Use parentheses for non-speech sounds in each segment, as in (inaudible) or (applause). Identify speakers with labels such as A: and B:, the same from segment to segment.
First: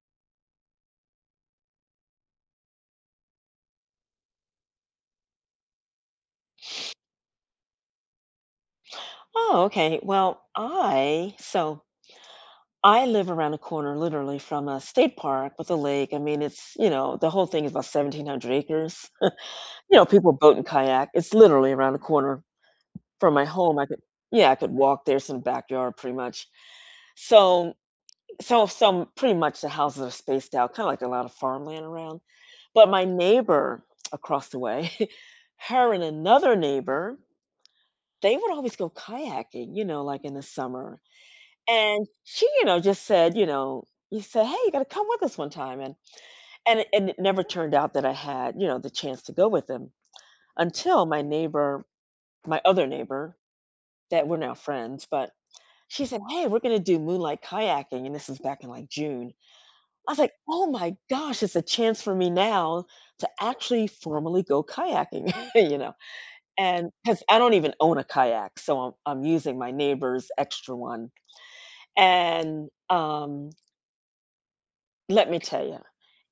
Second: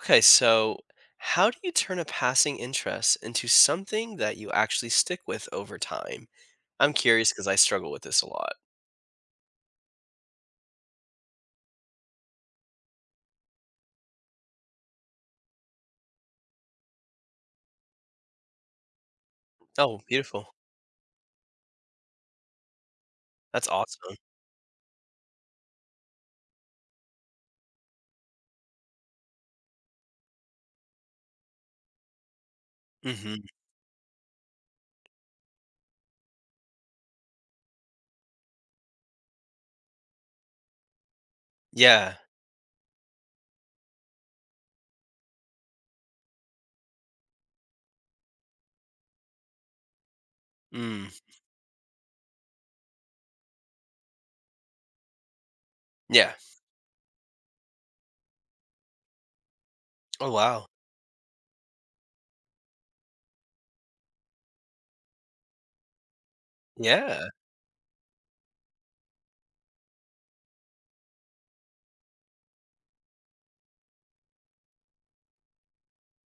A: Okay, so how do you turn a passing interest into something that you actually stick with over time? I'm curious because I struggle with this a lot.
B: Oh, okay. Well, I so I live around the corner literally from a state park with a lake. I mean, it's, the whole thing is about 1,700 acres. You
A: Oh,
B: know, people
A: beautiful.
B: boat and kayak. It's literally around the corner from my
A: That's
B: home. I could
A: awesome.
B: Yeah, I could walk there, some backyard pretty much. So so, pretty much the houses are spaced out, kind of like a lot of farmland around. But my
A: hmm
B: neighbor across the way, (laughs) her and another neighbor, they would always go kayaking, like in the summer. And
A: Yeah.
B: she you know, just said, you know, you said, "Hey, you got to come with us one time." And it never turned out that I had, the chance to go with him until
A: Mm.
B: my neighbor, my other neighbor, that we're now friends, but she said,
A: Yeah.
B: "Hey, we're going to do moonlight kayaking," and this is back in like June. I was
A: Oh,
B: like,
A: wow.
B: "Oh my gosh, it's a chance for me now to actually formally go kayaking," (laughs) and because
A: Yeah.
B: I don't even own a kayak, so I'm using my neighbor's extra one, and let me tell you,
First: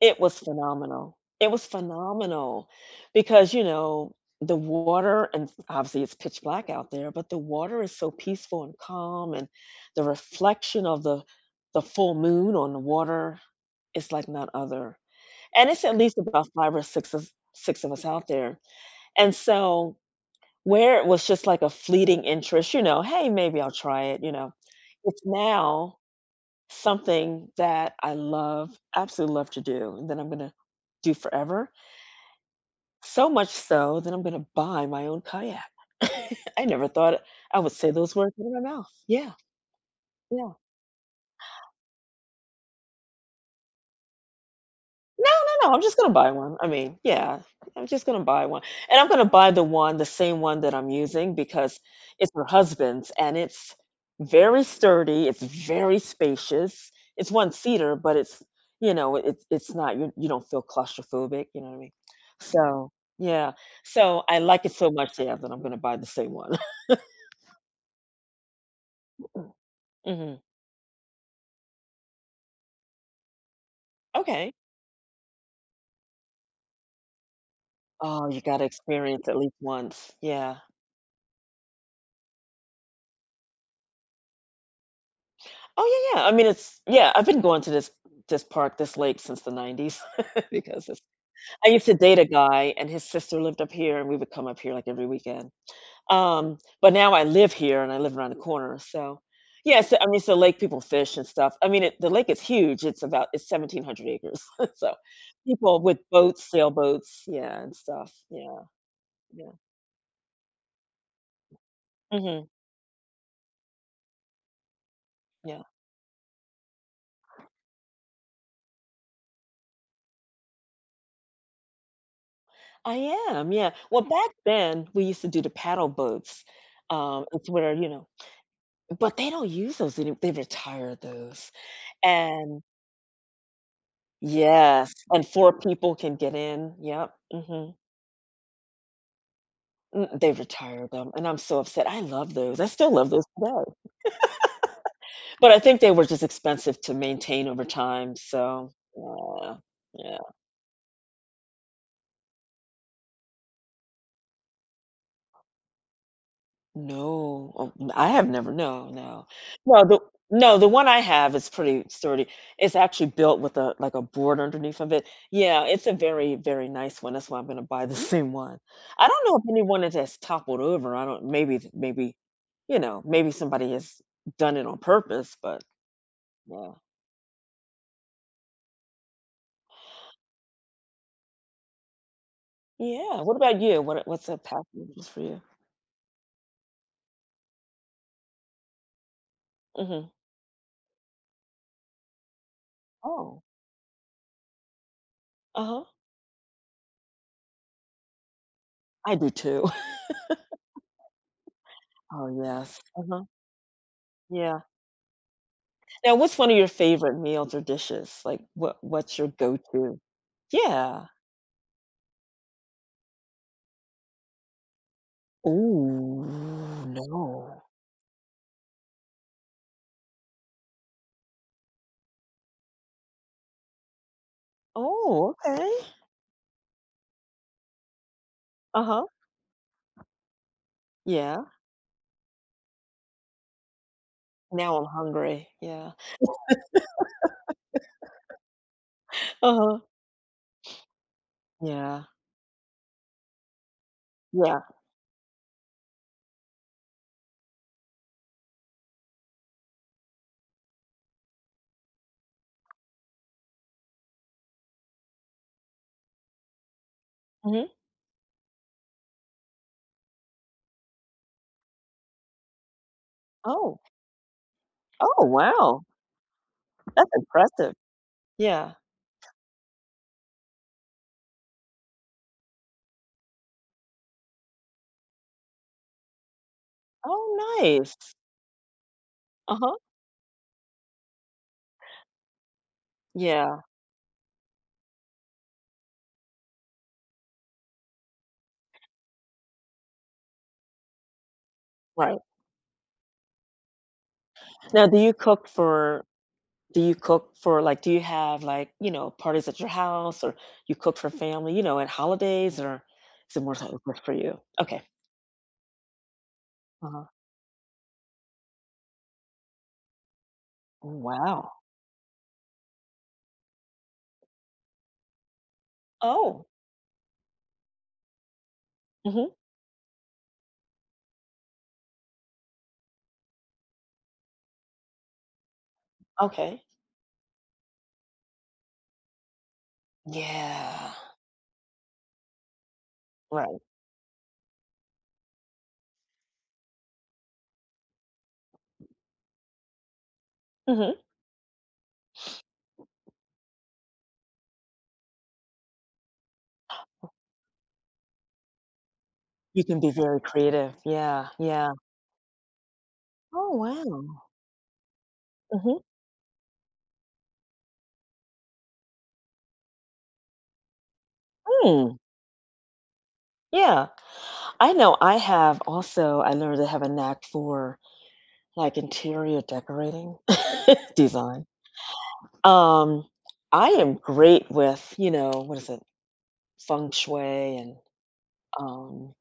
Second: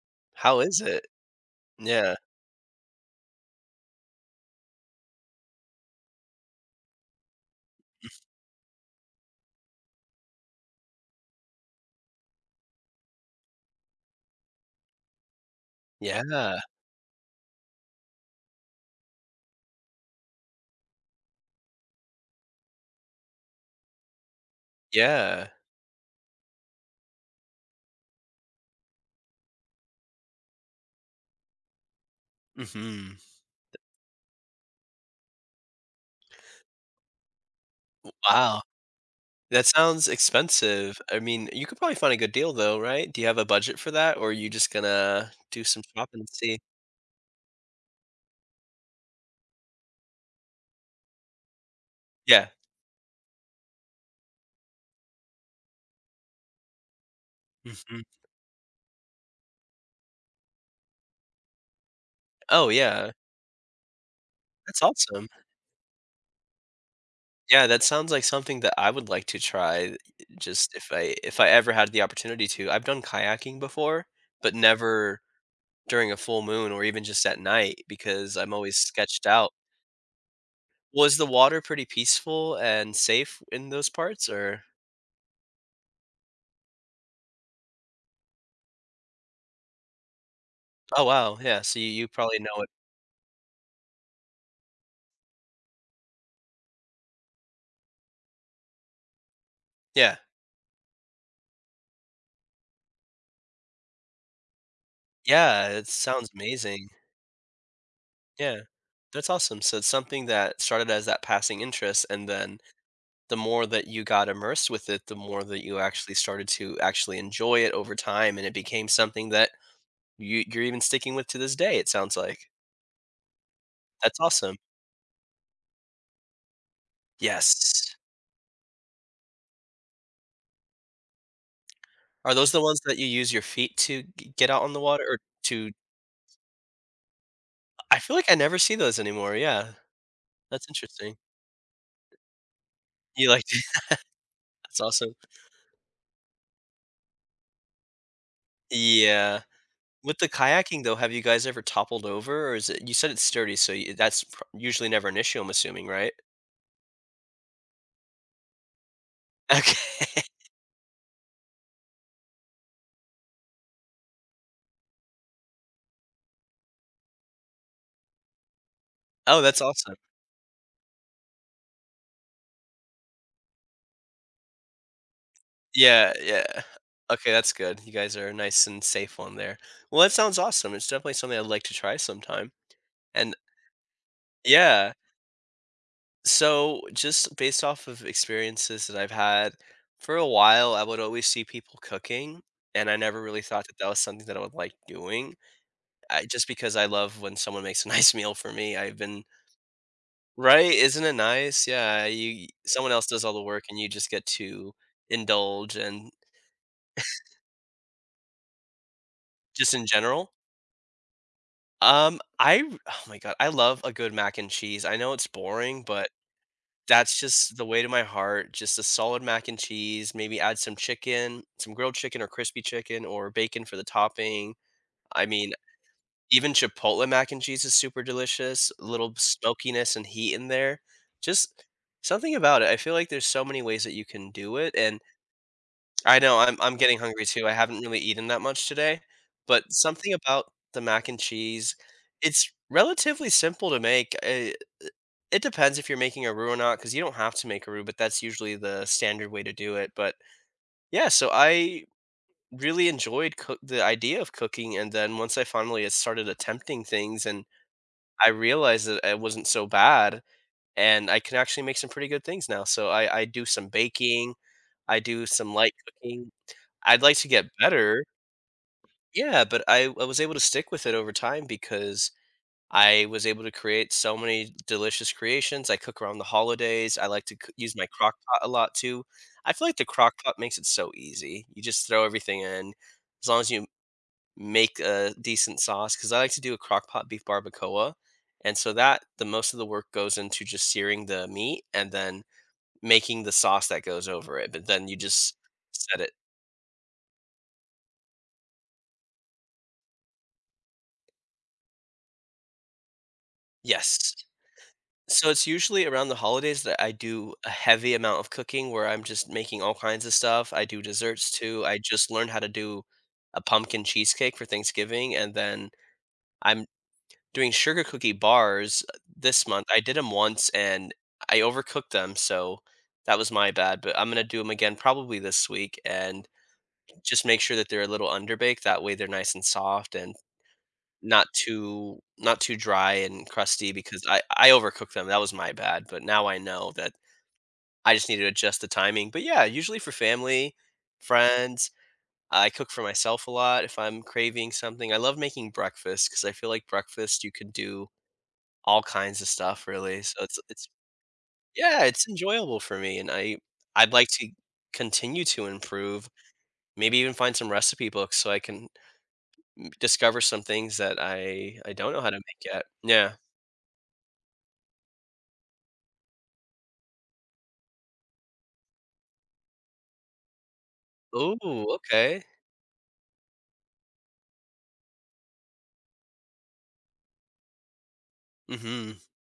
B: it was
A: How is it?
B: phenomenal. It was
A: Yeah.
B: phenomenal because, the water and obviously it's pitch black out there, but the water is so peaceful and calm and the reflection of the full moon on the water is like none other. And it's at least
A: Yeah.
B: about 5 or 6 of us out there. And so where it was just like a fleeting interest, "Hey, maybe I'll try it," it's
A: Yeah.
B: now something that I love, absolutely love to do, and that I'm gonna do forever.
A: hmm
B: So much so that I'm gonna buy my own kayak. (laughs) I never thought I would say those words out of
A: Wow.
B: my mouth. Yeah,
A: That sounds
B: yeah.
A: expensive. I mean, you could probably find a good deal though, right? Do you have a budget for that, or are you just
B: No,
A: gonna do
B: no, no, I'm
A: some
B: just gonna
A: shopping and
B: buy one.
A: see?
B: I mean, yeah, I'm just gonna buy one. And I'm gonna buy the one the same one that I'm using because it's her
A: Yeah.
B: husband's and it's very sturdy, it's very spacious. It's one-seater,
A: Hmm.
B: but it's, you know, it's not you you don't feel claustrophobic, you know what I mean?
A: Oh,
B: So,
A: yeah.
B: yeah. So, I like it
A: That's
B: so much,
A: awesome.
B: yeah, that I'm gonna buy the same one. (laughs)
A: Yeah, that sounds like something that I would like to try
B: Mhm.
A: just if I ever had the opportunity to. I've done kayaking before,
B: Okay.
A: but never during a full moon or even just at night
B: Oh,
A: because
B: you
A: I'm
B: gotta
A: always sketched
B: experience at
A: out.
B: least once. Yeah.
A: Was the water pretty peaceful and safe in those parts or
B: Oh, yeah, yeah. I mean, I've been going to this park, this lake since the 90s (laughs) because it's
A: oh wow, yeah,
B: I
A: so you
B: used to
A: you
B: date a
A: probably know it.
B: guy and his sister lived up here and we would come up here like every weekend. But now I live here and I live around the corner, so yeah, so, I
A: Yeah.
B: mean, so lake people fish and stuff. I mean, the lake is huge. It's about it's 1,700 acres. (laughs) So
A: Yeah,
B: people
A: it
B: with
A: sounds
B: boats,
A: amazing.
B: sailboats, yeah, and stuff. Yeah,
A: Yeah, that's
B: yeah.
A: awesome. So it's something that started as that passing interest, and
B: hmm
A: then the more that you got immersed with it, the more
B: yeah.
A: that you actually started to actually enjoy it over time, and it became something that you're even sticking with to this day, it sounds like.
B: I am, yeah. Well,
A: That's
B: back
A: awesome.
B: then we used to do the paddle boats. It's where, you
A: Yes.
B: know, But they don't use those, any they retired those.
A: Are those the
B: And
A: ones that you use your feet to g get out on the water or
B: 4
A: to?
B: people can get in. Yep, mhm.
A: I feel like I never see those anymore, yeah.
B: They
A: That's
B: retired them,
A: interesting.
B: and I'm so upset. I love those. I still love those
A: You like,
B: today,
A: (laughs) that's awesome.
B: but I think they were just expensive to maintain over time, so
A: Yeah.
B: yeah, yeah.
A: With the kayaking, though, have you guys ever toppled over, or is it, you said it's sturdy, so y that's pr usually never an issue, I'm assuming, right?
B: No, oh, n I have never, no, no.
A: (laughs)
B: No,
A: Okay. (laughs)
B: the one I have is pretty sturdy. It's actually built with a, like, a board underneath of it. Yeah, it's a very, very nice one. That's why I'm gonna buy the (laughs) same one. I don't know
A: Oh,
B: if
A: that's
B: anyone it
A: awesome.
B: has toppled over. I don't maybe th- maybe, you know, maybe somebody has done it on purpose, but
A: Yeah, yeah.
B: yeah.
A: Okay, that's good. You guys are nice and safe on there. Well, that sounds awesome. It's definitely something I'd like to try sometime.
B: Yeah.
A: And
B: What about you? What's a
A: yeah,
B: package for you?
A: so just based off of experiences that I've had
B: Hmm.
A: for a while, I would always see people cooking, and I never really
B: Oh.
A: thought that that was something that I would like doing.
B: Uh-huh.
A: Just because I love when someone makes a (laughs) nice meal for me, I've
B: I
A: been
B: do too. (laughs)
A: right. Isn't it nice? Yeah,
B: Oh,
A: you,
B: yes.
A: someone else does
B: Uh-huh.
A: all the work, and you just get
B: Yeah.
A: to indulge and
B: Now, what's one of your favorite meals or dishes? Like, what's your
A: just in
B: go-to?
A: general.
B: Yeah.
A: I oh my god, I love a good mac and cheese. I know it's boring, but
B: Ooh,
A: that's just
B: no.
A: the way to my heart. Just a solid mac and cheese, maybe add some chicken, some grilled chicken or crispy chicken or bacon for the topping. I
B: Oh,
A: mean,
B: okay.
A: even Chipotle mac and cheese is super delicious. A
B: Uh-huh.
A: little smokiness and heat in there.
B: Yeah.
A: Just something about it. I feel like there's so many ways that you can do it,
B: Now I'm
A: and
B: hungry. Yeah.
A: I know, I'm getting hungry too, I haven't really eaten that much today, but
B: Uh-huh.
A: something about the mac and cheese,
B: Yeah.
A: it's relatively simple to make, eh,
B: Yeah.
A: it depends if you're making a roux or not, because you don't have to make a roux, but that's usually the standard way to do it, but yeah, so I really enjoyed cook the idea of cooking, and then once I finally started attempting things and
B: Mhm.
A: I realized that it wasn't so bad, and I can actually make some pretty good things now, so I do some
B: Oh.
A: baking, I
B: Oh,
A: do some light
B: wow.
A: cooking. I'd
B: That's
A: like to get
B: impressive.
A: better.
B: Yeah.
A: Yeah, but I was able to stick with it over time because I was able to create so many delicious creations. I cook around the holidays. I like to
B: Oh,
A: use my crock
B: nice.
A: pot a lot too. I feel like
B: Uh-huh.
A: the crock pot makes it so easy. You just throw everything in, as long as
B: Yeah.
A: you make a decent sauce, because I like to do a crock pot beef barbacoa. And so that the most of the work goes into just searing the meat and
B: Right.
A: then making the sauce that goes over it. But
B: Now,
A: then you
B: Do you
A: just
B: cook
A: set
B: for
A: it.
B: Like, do you have, like, parties at your house, or you cook for family, at holidays, or is it more so work for
A: Yes.
B: you? Okay.
A: So it's usually around the holidays that I
B: Uh-huh.
A: do a heavy amount of cooking where I'm just making all kinds of stuff. I do desserts
B: Wow.
A: too. I just learned how to do a pumpkin cheesecake for Thanksgiving, and then
B: Oh.
A: I'm doing sugar cookie bars
B: Hmm.
A: this month. I did them once and I overcooked them, so that was my bad, but I'm gonna do them again probably this week and
B: Okay.
A: just make sure that they're a little underbaked. That way they're nice and soft and
B: Yeah.
A: not too dry and
B: Right.
A: crusty because I overcooked them, that was my bad, but now I know that I just need to adjust the timing, but yeah, usually for family,
B: Hmm.
A: friends, I cook for myself a lot if I'm craving something. I love making breakfast because I feel like breakfast you can do all kinds of
B: You
A: stuff
B: can be
A: really,
B: very
A: so it's
B: creative. Yeah. Yeah.
A: yeah, it's enjoyable for me, and I
B: Oh,
A: I'd
B: wow.
A: like to continue to improve, maybe even find some recipe books so I can discover some things that I don't
B: Mm-hmm.
A: know how to make yet. Yeah.
B: Yeah. I know I have also I learned to have a knack for, like, interior decorating (laughs) design.
A: Oh, okay.
B: Um, I am great with, what is it? Feng shui. And,
A: Mhm.
B: um,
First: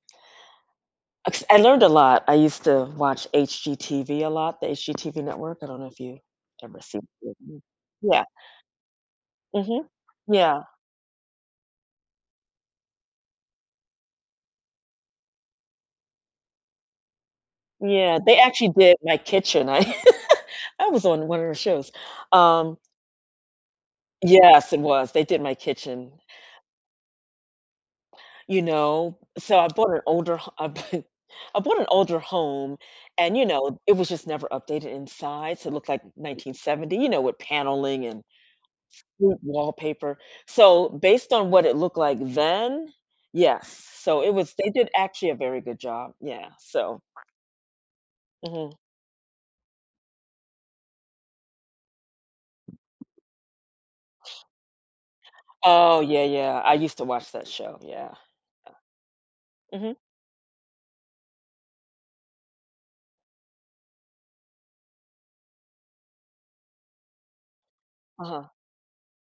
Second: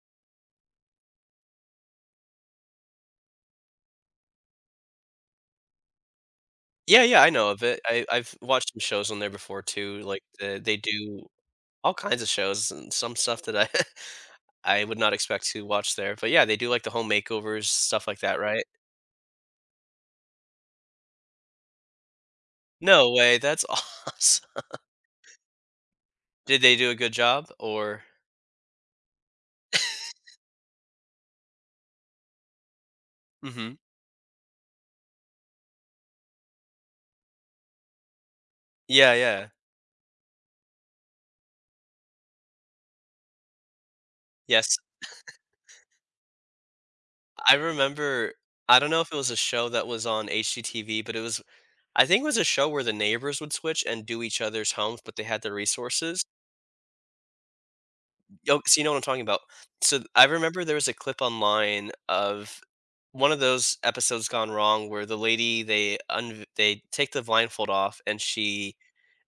B: ex I learned a lot. I used to watch HGTV a lot, the HGTV network. I don't know if you ever see
A: Yeah, yeah, I
B: it.
A: know
B: Mm.
A: of it. I
B: Yeah.
A: I've watched some shows on there before
B: Mhm.
A: too, like,
B: Yeah.
A: they do all kinds of shows and some stuff that I (laughs) I would not expect to watch there, but yeah, they do, like, the home makeovers, stuff
B: Yeah,
A: like that,
B: they
A: right?
B: actually did my kitchen. I (laughs) I was on one of their shows. Um,
A: No way, that's (laughs) awesome.
B: yes, it was. They did my kitchen,
A: Did they do a good job or
B: you know? So I bought an older ho (laughs) bought an older home and,
A: mhm.
B: it was just never updated inside, so it looked like 1970, with paneling and
A: Yeah,
B: wood
A: yeah.
B: wallpaper. So, based on what it looked like then, yes. So it was They
A: Yes,
B: did actually a very good job. Yeah, so
A: I remember
B: mhm.
A: I don't know if it was a show that was on HGTV, but it was, I think it was a show where the neighbors would switch and do each other's homes, but they had the
B: Oh, yeah,
A: resources.
B: yeah. I used to watch that show, yeah.
A: Yo, so you know what I'm talking about.
B: Mhm.
A: So I remember there was a clip online of one of those episodes gone wrong where the lady, they un they take the blindfold off and
B: Uh-huh.
A: she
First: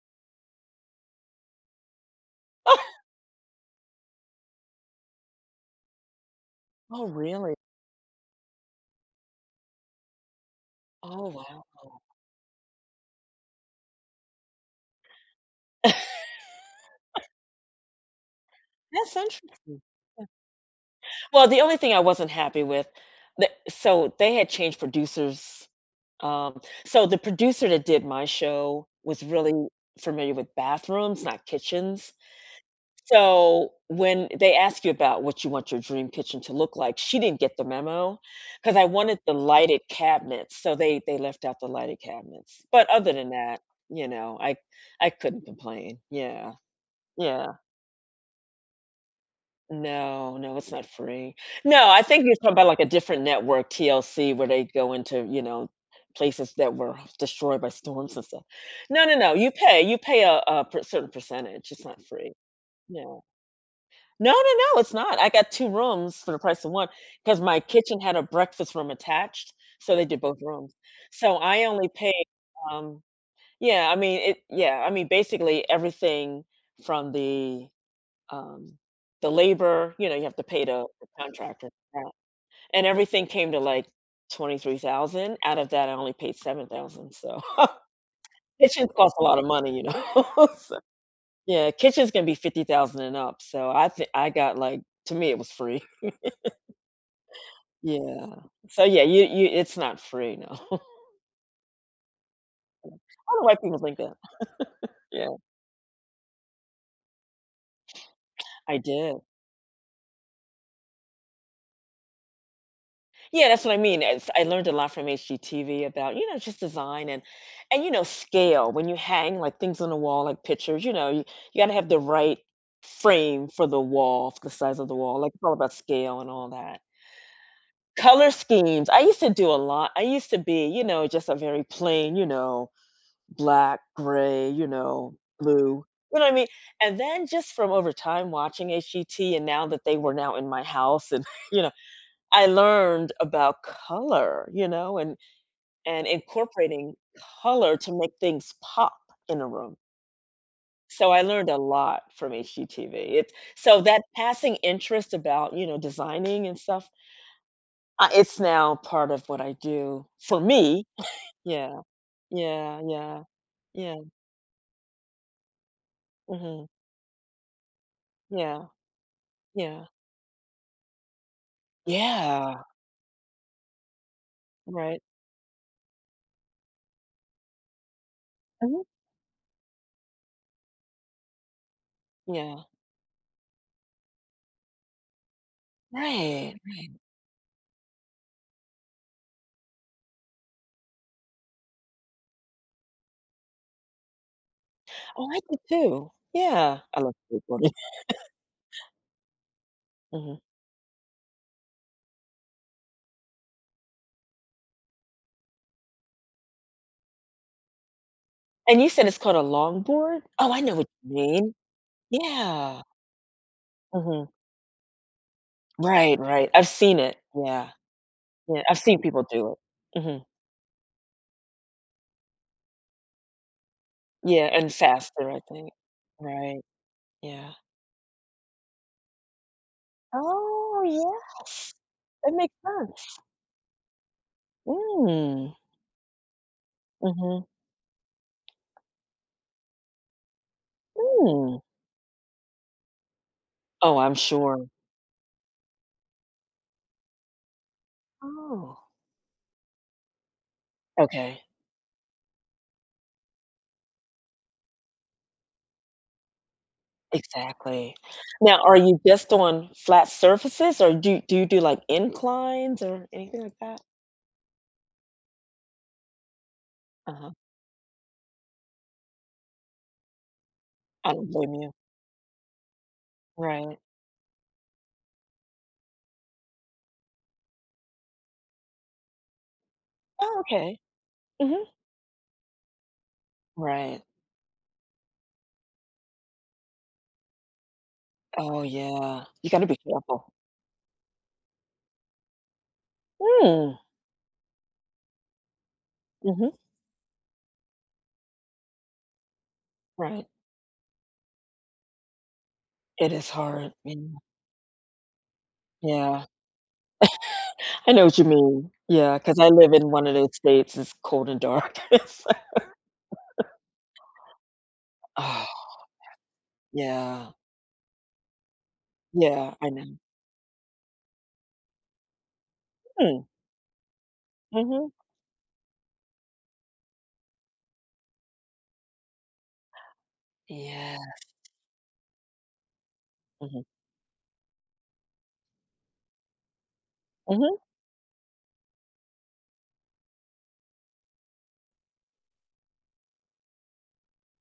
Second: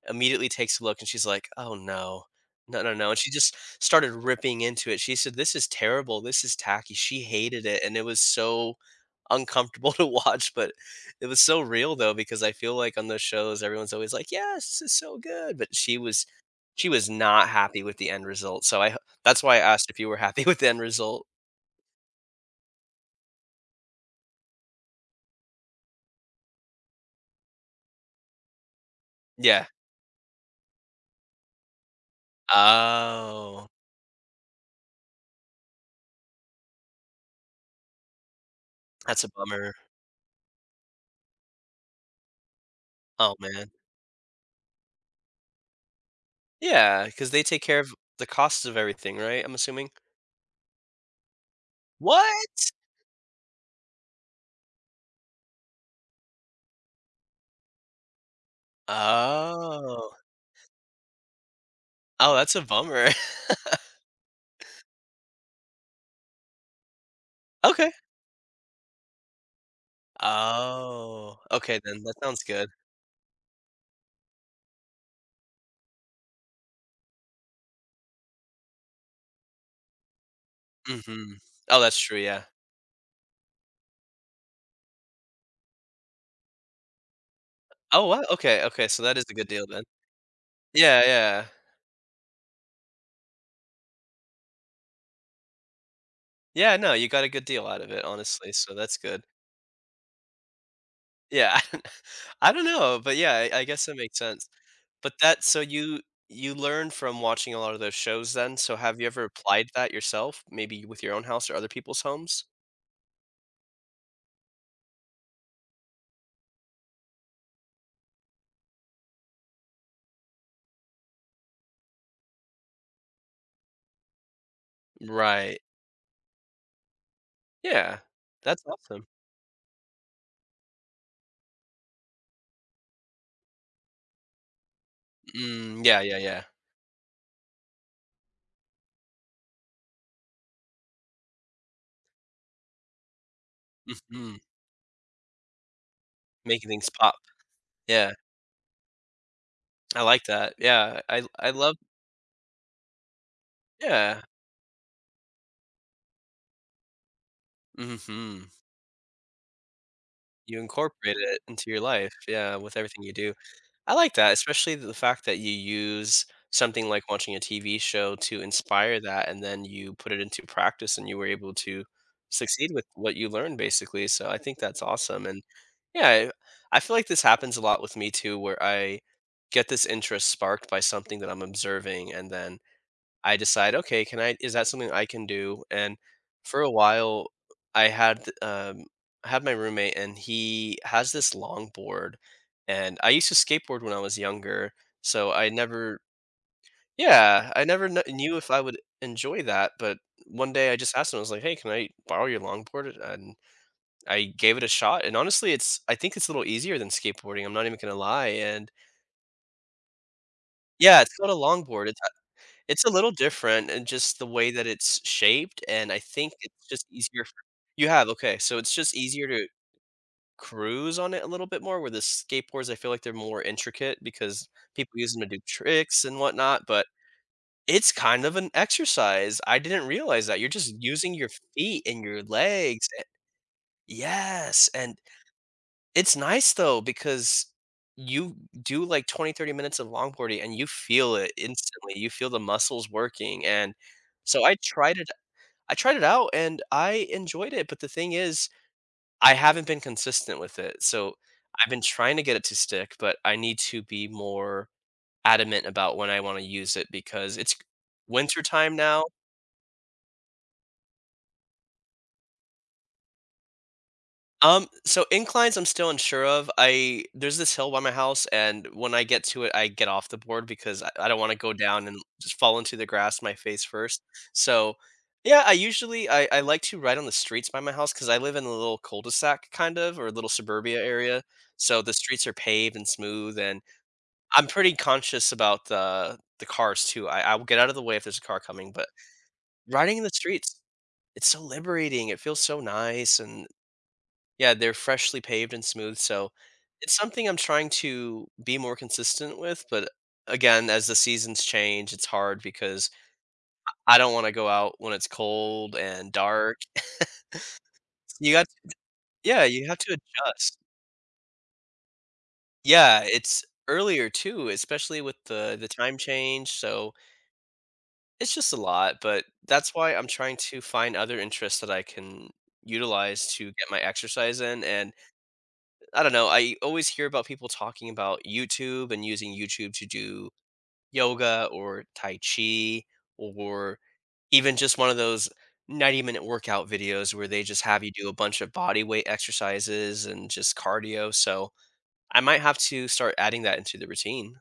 A: immediately takes a look and she's like, "Oh, no. No, no,
B: (laughs)
A: no," and she just started ripping into it. She said, "This is terrible. This is tacky."
B: Oh,
A: She
B: really?
A: hated it, and it was so uncomfortable (laughs) to watch, but it
B: Oh,
A: was so
B: wow.
A: real, though, because I feel like on those shows, everyone's always like, "Yes, this is so good," but
B: (laughs)
A: she was not happy with the end result, so
B: That's
A: that's why I
B: interesting.
A: asked if you were
B: Yeah.
A: happy (laughs) with the end result.
B: Well, the only thing I wasn't happy with, they had changed producers, so the producer that did my show was
A: Yeah.
B: really familiar with bathrooms, not kitchens.
A: Oh,
B: So, when they ask you about what you want your dream kitchen to look like, she didn't get the memo, because I wanted
A: that's a
B: the
A: bummer.
B: lighted cabinets, so they left out the lighted cabinets. But other than
A: Oh,
B: that,
A: man.
B: you know, I I couldn't complain. Yeah,
A: Yeah, because they
B: yeah.
A: take care of the costs of everything, right? I'm assuming?
B: No, no, it's not free. No, I think you're talking
A: What?
B: about, like, a different network, TLC, where they go into, you know, places that were destroyed by storms and stuff. No, no, no, you pay you
A: Oh.
B: pay a per certain percentage, it's not free.
A: Oh, that's a bummer.
B: Yeah.
A: (laughs)
B: No, no, no, it's not. I got 2 rooms for the price of one because my
A: Okay.
B: kitchen had a breakfast room attached, so they did both rooms. So
A: Oh,
B: I
A: okay
B: only
A: then, that
B: paid,
A: sounds good.
B: um yeah, I mean, it yeah, I mean, basically everything from um, the labor, you have to pay the
A: Mhm.
B: contractor
A: Oh, that's
B: and that,
A: true, yeah.
B: and everything came to, like, 23,000. Out of that, I only paid 7,000, so (laughs)
A: Oh, what? Okay, okay,
B: kitchens
A: so
B: cost
A: that
B: a
A: is a
B: lot of
A: good deal
B: money,
A: then.
B: you know? (laughs) So
A: Yeah, yeah.
B: yeah, kitchens can be 50,000 and up, so I think I got, like, to me, it was free.
A: Yeah, no, you got a good deal out of it,
B: Yeah.
A: honestly, so
B: So,
A: that's
B: yeah,
A: good.
B: you it's not free, no. (laughs) I
A: Yeah, (laughs) I don't know, but yeah,
B: don't know why
A: I
B: people
A: guess it
B: think that.
A: makes sense. But
B: Yeah,
A: that, so you learn from watching a lot of those shows then, so
B: I
A: have you
B: did.
A: ever applied that yourself, maybe with your own house or other people's homes?
B: Yeah, that's what I mean, it's I learned a lot from HGTV about, just design, and and scale. When you hang, like, things on the wall, like pictures, you gotta have the right frame for the wall, for the size of the wall, like, it's all
A: Right.
B: about scale and all that.
A: Yeah.
B: Color
A: That's
B: schemes,
A: awesome.
B: I used to be, just a very plain, black, gray,
A: Mm,
B: blue.
A: yeah, yeah,
B: You know what I
A: yeah.
B: mean? And then just from over time watching HGT, and now that they were now in my house and (laughs) you know, I learned about
A: Mhm.
B: color, and
A: Making things
B: incorporating
A: pop.
B: color to
A: Yeah,
B: make things pop in a room.
A: I like that. Yeah,
B: So I
A: I
B: learned a
A: love
B: lot from HGTV. It So that
A: yeah.
B: passing interest about, designing and stuff, it's
A: Mhm.
B: now part of what I do for
A: You
B: me.
A: incorporate it into your
B: Yeah.
A: life, yeah, with
B: Yeah,
A: everything you
B: yeah,
A: do. I
B: yeah.
A: like that, especially the fact that you use
B: Mhm.
A: something like watching a TV show to
B: Yeah.
A: inspire that, and then
B: Yeah.
A: you put it into practice, and you were able to
B: Yeah,
A: succeed with what you learned, basically, so I think that's
B: right.
A: awesome, and yeah, I feel like this happens a lot with me too, where
B: Mhm.
A: I get this interest sparked by something that I'm observing, and then
B: Yeah,
A: I decide, okay, can I is that something I can do? And
B: right.
A: for a while, I had um, I had my roommate, and he has this longboard, and I used to skateboard when I was younger,
B: Oh,
A: so
B: I
A: I
B: do
A: never,
B: too. Yeah, I love
A: yeah, I
B: skateboarding.
A: never
B: (laughs)
A: knew if I would enjoy that. But
B: Mhm.
A: one day, I just asked him, I was like, hey, can I borrow your longboard? And I gave it a shot, and honestly, it's I think it's a little easier than skateboarding. I'm not even gonna lie, and
B: And you said it's called a longboard? Oh, I know what
A: yeah,
B: you
A: it's called a
B: mean.
A: longboard. It's
B: Yeah.
A: It's a little different and just the
B: Mhm.
A: way that it's shaped, and I
B: Right,
A: think
B: right.
A: it's
B: I've
A: just
B: seen it.
A: easier for
B: Yeah.
A: you have, okay, so
B: Yeah,
A: it's
B: I've
A: just
B: seen people
A: easier to
B: do it. Mhm.
A: cruise on it a little bit more, where the skateboards, I feel like they're more intricate
B: Yeah,
A: because
B: and
A: people use them to
B: faster, I
A: do
B: think.
A: tricks and
B: Right,
A: whatnot, but
B: yeah.
A: it's kind of an exercise. I didn't realize that. You're just
B: Oh,
A: using your
B: yes.
A: feet and your
B: That makes
A: legs, a
B: sense.
A: yes, and
B: Mm.
A: it's nice though
B: Mhm.
A: because you do like 20, 30 minutes of longboarding and you feel it
B: Mm.
A: instantly. You feel the muscles working and
B: Oh, I'm
A: so
B: sure.
A: I tried it out and I enjoyed it, but the thing is
B: Oh,
A: I haven't been consistent with it. So
B: okay.
A: I've been trying to get it to stick, but I need to be more adamant about when I want to use it because it's
B: Exactly.
A: winter
B: Now,
A: time
B: are you
A: now.
B: just on flat surfaces, or do you do, like, inclines or anything like that?
A: So inclines I'm still unsure of. I
B: Uh-huh.
A: there's this hill by my house, and when I get to it, I get off the board because I
B: I
A: don't
B: don't
A: want to go
B: blame you.
A: down and just fall into the grass my face
B: Right.
A: first. So yeah, I I like to ride on the streets by my house because I live in a little cul-de-sac kind of or a little
B: Oh,
A: suburbia
B: okay.
A: area.
B: Mhm.
A: So the streets are paved and smooth, and
B: Right.
A: I'm pretty conscious about the cars too. I will get out of the way if there's a car
B: Oh,
A: coming, but
B: yeah. You gotta be
A: riding in the
B: careful.
A: streets, it's so liberating. It feels so nice and
B: Mm.
A: yeah, they're freshly paved and smooth, so
B: Mhm.
A: it's something I'm trying to be more consistent with, but
B: Right.
A: again, as the seasons change, it's hard because
B: It is hard. Yeah.
A: I don't wanna go out when it's cold and
B: Yeah.
A: dark. (laughs)
B: I know what you
A: You got
B: mean. Yeah, 'cause
A: yeah,
B: I
A: you
B: live
A: have to
B: in one of those
A: adjust.
B: states, it's cold and dark. (laughs) It's like,
A: Yeah, it's earlier too, especially with
B: oh,
A: the time change, so
B: yeah.
A: it's just a lot, but
B: Yeah, I
A: that's why
B: know.
A: I'm trying to find other interests that I can utilize
B: Mm.
A: to get my exercise in,
B: Mhm.
A: and I don't know. I always hear about people talking about YouTube and using YouTube to do
B: Yeah.
A: yoga or tai chi
B: Mhm.
A: or even just one of those 90-minute workout videos where they
B: Mhm.
A: just have you do a bunch of body weight exercises and just cardio. So I might have to start adding that into the routine.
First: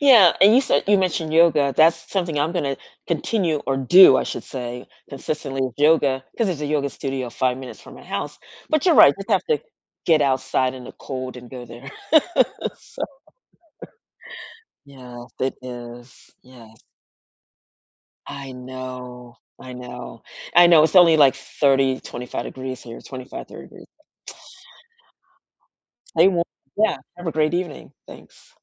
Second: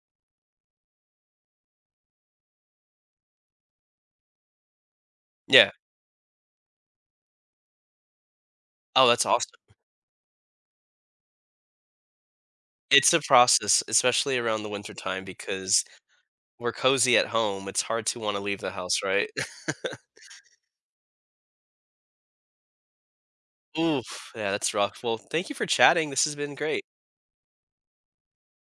B: Yeah, and you said you mentioned yoga. That's something I'm gonna continue or do, I should say, consistently
A: Yeah.
B: with yoga, because there's a yoga studio 5 minutes from my house. But you're
A: Oh,
B: right,
A: that's
B: just have
A: awesome.
B: to get outside in the cold and go there. (laughs) So
A: It's a process, especially around the winter time
B: Yes, it
A: because
B: is.
A: we're
B: Yes.
A: cozy at home. It's hard to want to
B: I
A: leave the house, right?
B: know, I know. I know it's only like 30, 25 degrees here, 25 30
A: (laughs)
B: degrees.
A: Oof. Yeah, that's rough. Well, thank you for chatting. This
B: Hey,
A: has
B: well,
A: been great.
B: yeah, have a great evening. Thanks.